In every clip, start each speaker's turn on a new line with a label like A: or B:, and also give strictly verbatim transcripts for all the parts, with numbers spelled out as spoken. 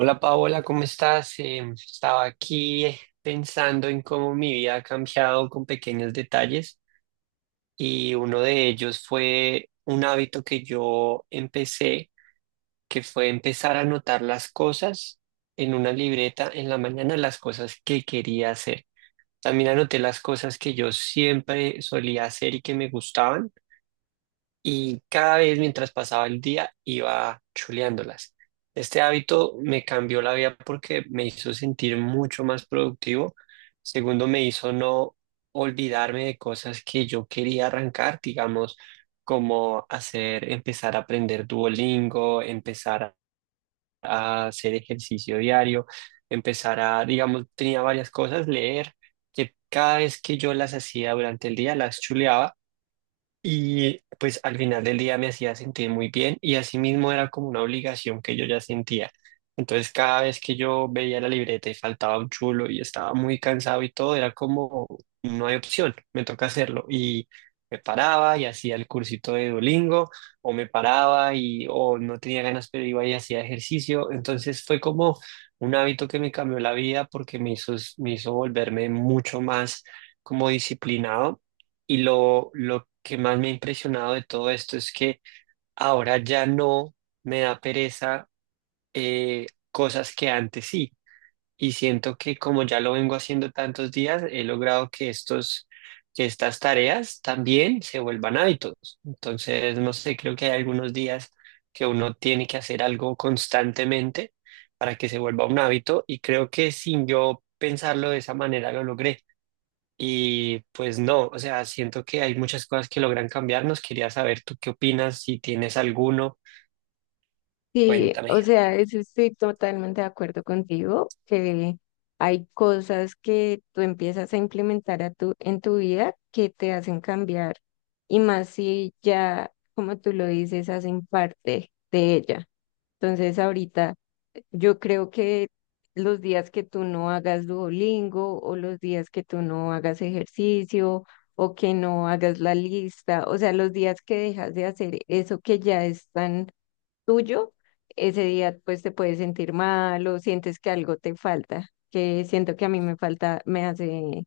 A: Hola Paola, ¿cómo estás? Em, estaba aquí eh, pensando en cómo mi vida ha cambiado con pequeños detalles y uno de ellos fue un hábito que yo empecé, que fue empezar a anotar las cosas en una libreta en la mañana, las cosas que quería hacer. También anoté las cosas que yo siempre solía hacer y que me gustaban y cada vez mientras pasaba el día iba chuleándolas. Este hábito me cambió la vida porque me hizo sentir mucho más productivo. Segundo, me hizo no olvidarme de cosas que yo quería arrancar, digamos, como hacer, empezar a aprender Duolingo, empezar a hacer ejercicio diario, empezar a, digamos, tenía varias cosas, leer, que cada vez que yo las hacía durante el día, las chuleaba y pues al final del día me hacía sentir muy bien y asimismo era como una obligación que yo ya sentía. Entonces cada vez que yo veía la libreta y faltaba un chulo y estaba muy cansado y todo, era como, no hay opción, me toca hacerlo. Y me paraba y hacía el cursito de Duolingo o me paraba y o no tenía ganas, pero iba y hacía ejercicio. Entonces fue como un hábito que me cambió la vida porque me hizo, me hizo volverme mucho más como disciplinado y lo, lo que más me ha impresionado de todo esto es que ahora ya no me da pereza eh, cosas que antes sí. Y siento que como ya lo vengo haciendo tantos días, he logrado que estos, que estas tareas también se vuelvan hábitos. Entonces, no sé, creo que hay algunos días que uno tiene que hacer algo constantemente para que se vuelva un hábito. Y creo que sin yo pensarlo de esa manera lo logré. Y pues no, o sea, siento que hay muchas cosas que logran cambiarnos. Quería saber tú qué opinas. Si tienes alguno,
B: Sí,
A: cuéntame.
B: o sea, eso estoy totalmente de acuerdo contigo, que hay cosas que tú empiezas a implementar a tu, en tu vida que te hacen cambiar, y más si ya, como tú lo dices, hacen parte de ella. Entonces, ahorita yo creo que los días que tú no hagas Duolingo o los días que tú no hagas ejercicio o que no hagas la lista, o sea, los días que dejas de hacer eso que ya están tuyo, ese día pues te puedes sentir mal o sientes que algo te falta, que siento que a mí me falta, me hace,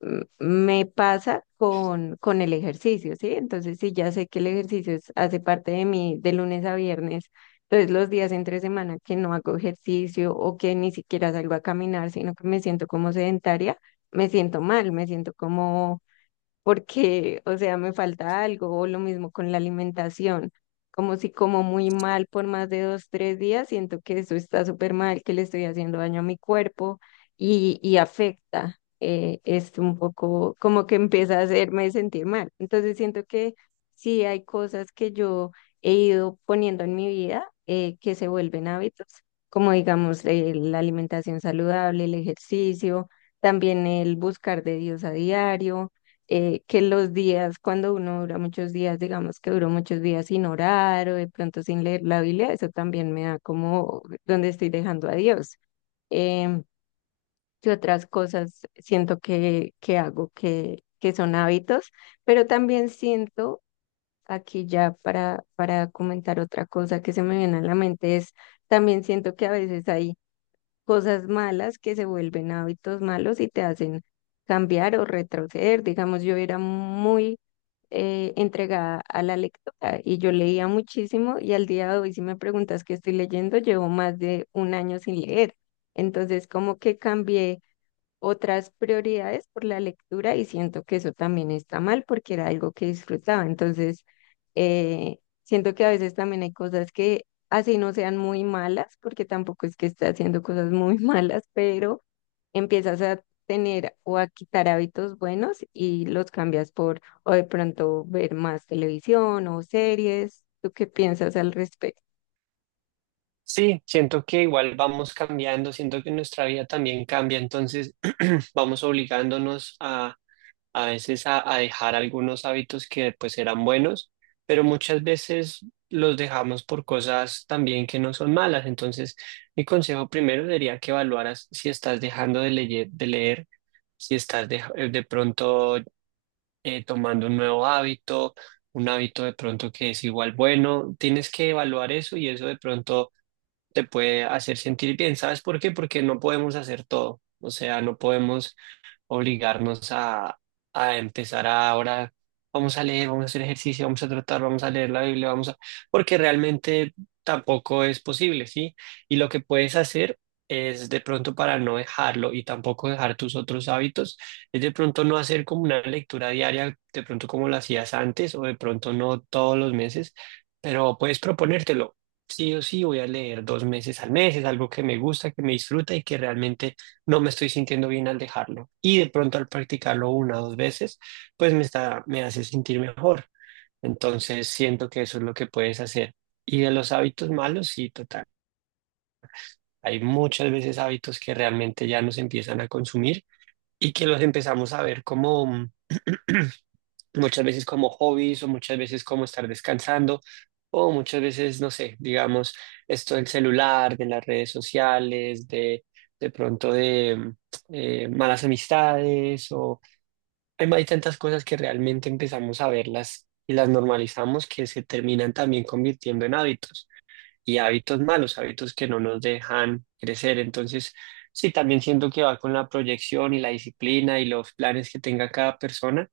B: m- me pasa con, con el ejercicio, ¿sí? Entonces, si ya sé que el ejercicio es- hace parte de mí de lunes a viernes, entonces los días entre semana que no hago ejercicio o que ni siquiera salgo a caminar, sino que me siento como sedentaria, me siento mal, me siento como porque, o sea, me falta algo, o lo mismo con la alimentación, como si como muy mal por más de dos, tres días, siento que eso está súper mal, que le estoy haciendo daño a mi cuerpo y, y afecta, eh, es un poco como que empieza a hacerme sentir mal. Entonces siento que sí hay cosas que yo he ido poniendo en mi vida eh, que se vuelven hábitos, como digamos eh, la alimentación saludable, el ejercicio, también el buscar de Dios a diario eh, que los días, cuando uno dura muchos días, digamos que duró muchos días sin orar o de pronto sin leer la Biblia, eso también me da como donde estoy dejando a Dios. Em, ¿Qué otras cosas siento que, que hago que, que son hábitos? Pero también siento, aquí ya para, para comentar otra cosa que se me viene a la mente, es también siento que a veces hay cosas malas que se vuelven hábitos malos y te hacen cambiar o retroceder. Digamos, yo era muy eh, entregada a la lectura y yo leía muchísimo y al día de hoy si me preguntas qué estoy leyendo, llevo más de un año sin leer. Entonces como que cambié otras prioridades por la lectura y siento que eso también está mal porque era algo que disfrutaba. Entonces eh, siento que a veces también hay cosas que así no sean muy malas porque tampoco es que esté haciendo cosas muy malas, pero empiezas a tener o a quitar hábitos buenos y los cambias por o de pronto ver más televisión o series. ¿Tú qué piensas al respecto?
A: Sí, siento que igual vamos cambiando, siento que nuestra vida también cambia, entonces vamos obligándonos a, a veces a, a dejar algunos hábitos que pues eran buenos, pero muchas veces los dejamos por cosas también que no son malas. Entonces, mi consejo primero sería que evaluaras si estás dejando de leer, de leer si estás de, de pronto eh, tomando un nuevo hábito, un hábito de pronto que es igual bueno. Tienes que evaluar eso y eso de pronto te puede hacer sentir bien. ¿Sabes por qué? Porque no podemos hacer todo. O sea, no podemos obligarnos a, a empezar a ahora, vamos a leer, vamos a hacer ejercicio, vamos a tratar, vamos a leer la Biblia, vamos a... porque realmente tampoco es posible, ¿sí? Y lo que puedes hacer es de pronto, para no dejarlo y tampoco dejar tus otros hábitos, es de pronto no hacer como una lectura diaria, de pronto como lo hacías antes o de pronto no todos los meses, pero puedes proponértelo. Sí o sí voy a leer dos meses al mes, es algo que me gusta, que me disfruta y que realmente no me estoy sintiendo bien al dejarlo. Y de pronto al practicarlo una o dos veces, pues me está, me hace sentir mejor. Entonces siento que eso es lo que puedes hacer. Y de los hábitos malos, sí, total. Hay muchas veces hábitos que realmente ya nos empiezan a consumir y que los empezamos a ver como muchas veces como hobbies o muchas veces como estar descansando o muchas veces, no sé, digamos, esto del celular, de las redes sociales, de, de pronto de mm, eh, malas amistades o hay, hay tantas cosas que realmente empezamos a verlas y las normalizamos que se terminan también convirtiendo en hábitos y hábitos malos, hábitos que no nos dejan crecer. Entonces, sí, también siento que va con la proyección y la disciplina y los planes que tenga cada persona,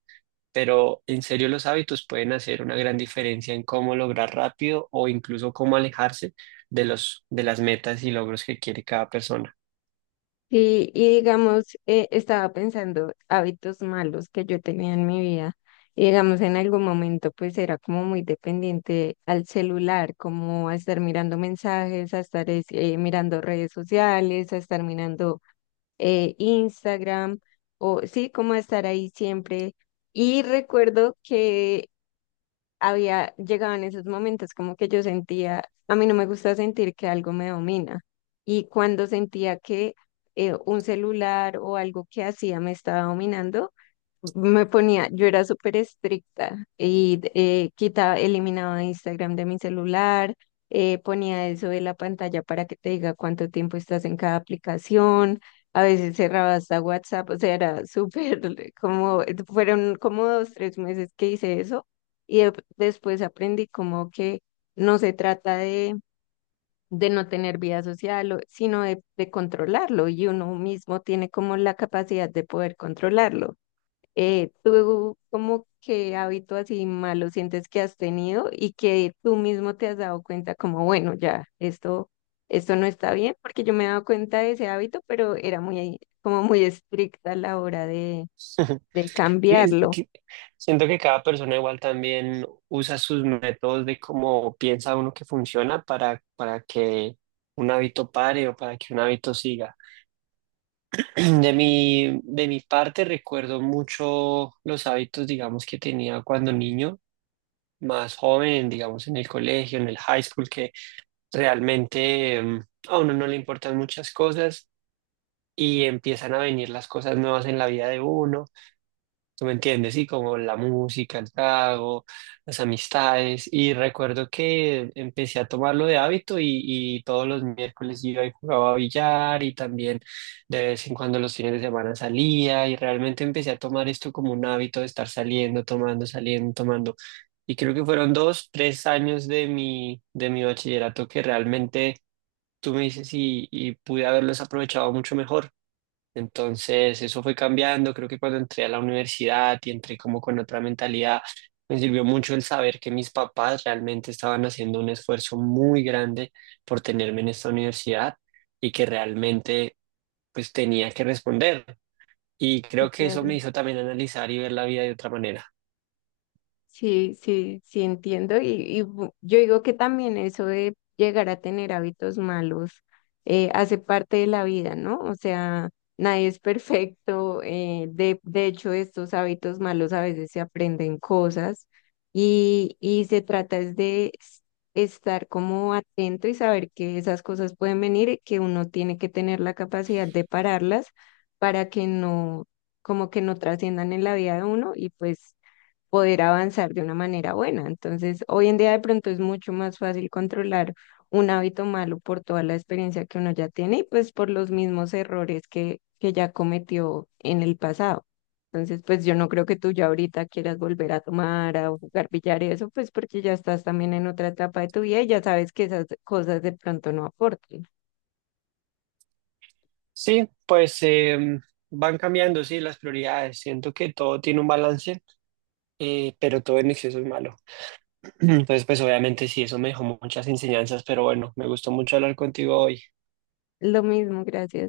A: pero en serio los hábitos pueden hacer una gran diferencia en cómo lograr rápido o incluso cómo alejarse de los, de las metas y logros que quiere cada persona.
B: Sí, y digamos, eh, estaba pensando hábitos malos que yo tenía en mi vida. Y digamos, en algún momento pues era como muy dependiente al celular, como a estar mirando mensajes, a estar es- eh, mirando redes sociales, a estar mirando eh, Instagram, o sí, como estar ahí siempre. Y recuerdo que había llegado en esos momentos como que yo sentía, a mí no me gusta sentir que algo me domina. Y cuando sentía que eh, un celular o algo que hacía me estaba dominando, me ponía, yo era súper estricta y eh, quitaba, eliminaba Instagram de mi celular, eh, ponía eso de la pantalla para que te diga cuánto tiempo estás en cada aplicación, a veces cerraba hasta WhatsApp, o sea, era súper como, fueron como dos, tres meses que hice eso y de- después aprendí como que no se trata de, de no tener vida social, o- sino de, de controlarlo y uno mismo tiene como la capacidad de poder controlarlo. Eh, ¿tú como que hábito así malo sientes que has tenido y que tú mismo te has dado cuenta como, bueno, ya, esto, esto no está bien? Porque yo me he dado cuenta de ese hábito, pero era muy, como muy estricta a la hora de, de
A: Es
B: cambiarlo.
A: que Siento que cada persona igual también usa sus métodos de cómo piensa uno que funciona para, para que un hábito pare o para que un hábito siga. De mi, de mi parte recuerdo mucho los hábitos, digamos, que tenía cuando niño, más joven, digamos, en el colegio, en el high school, realmente em, a uno no le importan muchas cosas y empiezan a venir las cosas nuevas en la vida de uno. ¿Tú me entiendes? Sí, como la música, el trago, las amistades. Y recuerdo que empecé a tomarlo de hábito y, y todos los miércoles iba y jugaba a billar y también de vez en cuando los fines de semana salía y realmente empecé a tomar esto como un hábito de estar saliendo, tomando, saliendo, tomando. Y creo que fueron dos, tres años de mi, de mi bachillerato que realmente tú me dices y, y pude haberlos aprovechado mucho mejor. Entonces, eso fue cambiando. Creo que cuando entré a la universidad y entré como con otra mentalidad, me sirvió mucho el saber que mis papás realmente estaban haciendo un esfuerzo muy grande por tenerme en esta universidad y que realmente pues tenía que responder. Y
B: Sí,
A: creo que eso
B: claro.
A: me hizo también analizar y ver la vida de otra manera.
B: Sí, sí, sí entiendo. Y, y bu- yo digo que también eso de llegar a tener hábitos malos eh, hace parte de la vida, ¿no? O sea, nadie es perfecto. eh, de, de hecho, estos hábitos malos a veces se aprenden cosas y, y se trata es de s- estar como atento y saber que esas cosas pueden venir y que uno tiene que tener la capacidad de pararlas para que no, como que no trasciendan en la vida de uno y pues poder avanzar de una manera buena. Entonces, hoy en día de pronto es mucho más fácil controlar un hábito malo por toda la experiencia que uno ya tiene y pues por los mismos errores que, que ya cometió en el pasado. Entonces, pues yo no creo que tú ya ahorita quieras volver a tomar, a jugar billar y eso, pues porque ya estás también en otra etapa de tu vida y ya sabes que esas cosas de pronto no aportan.
A: Sí, pues em, van cambiando, sí, las prioridades. Siento que todo tiene un balance, eh, pero todo en exceso es malo. Entonces, pues obviamente sí, eso me dejó muchas enseñanzas, pero bueno, me gustó mucho hablar contigo hoy.
B: Lo mismo, gracias.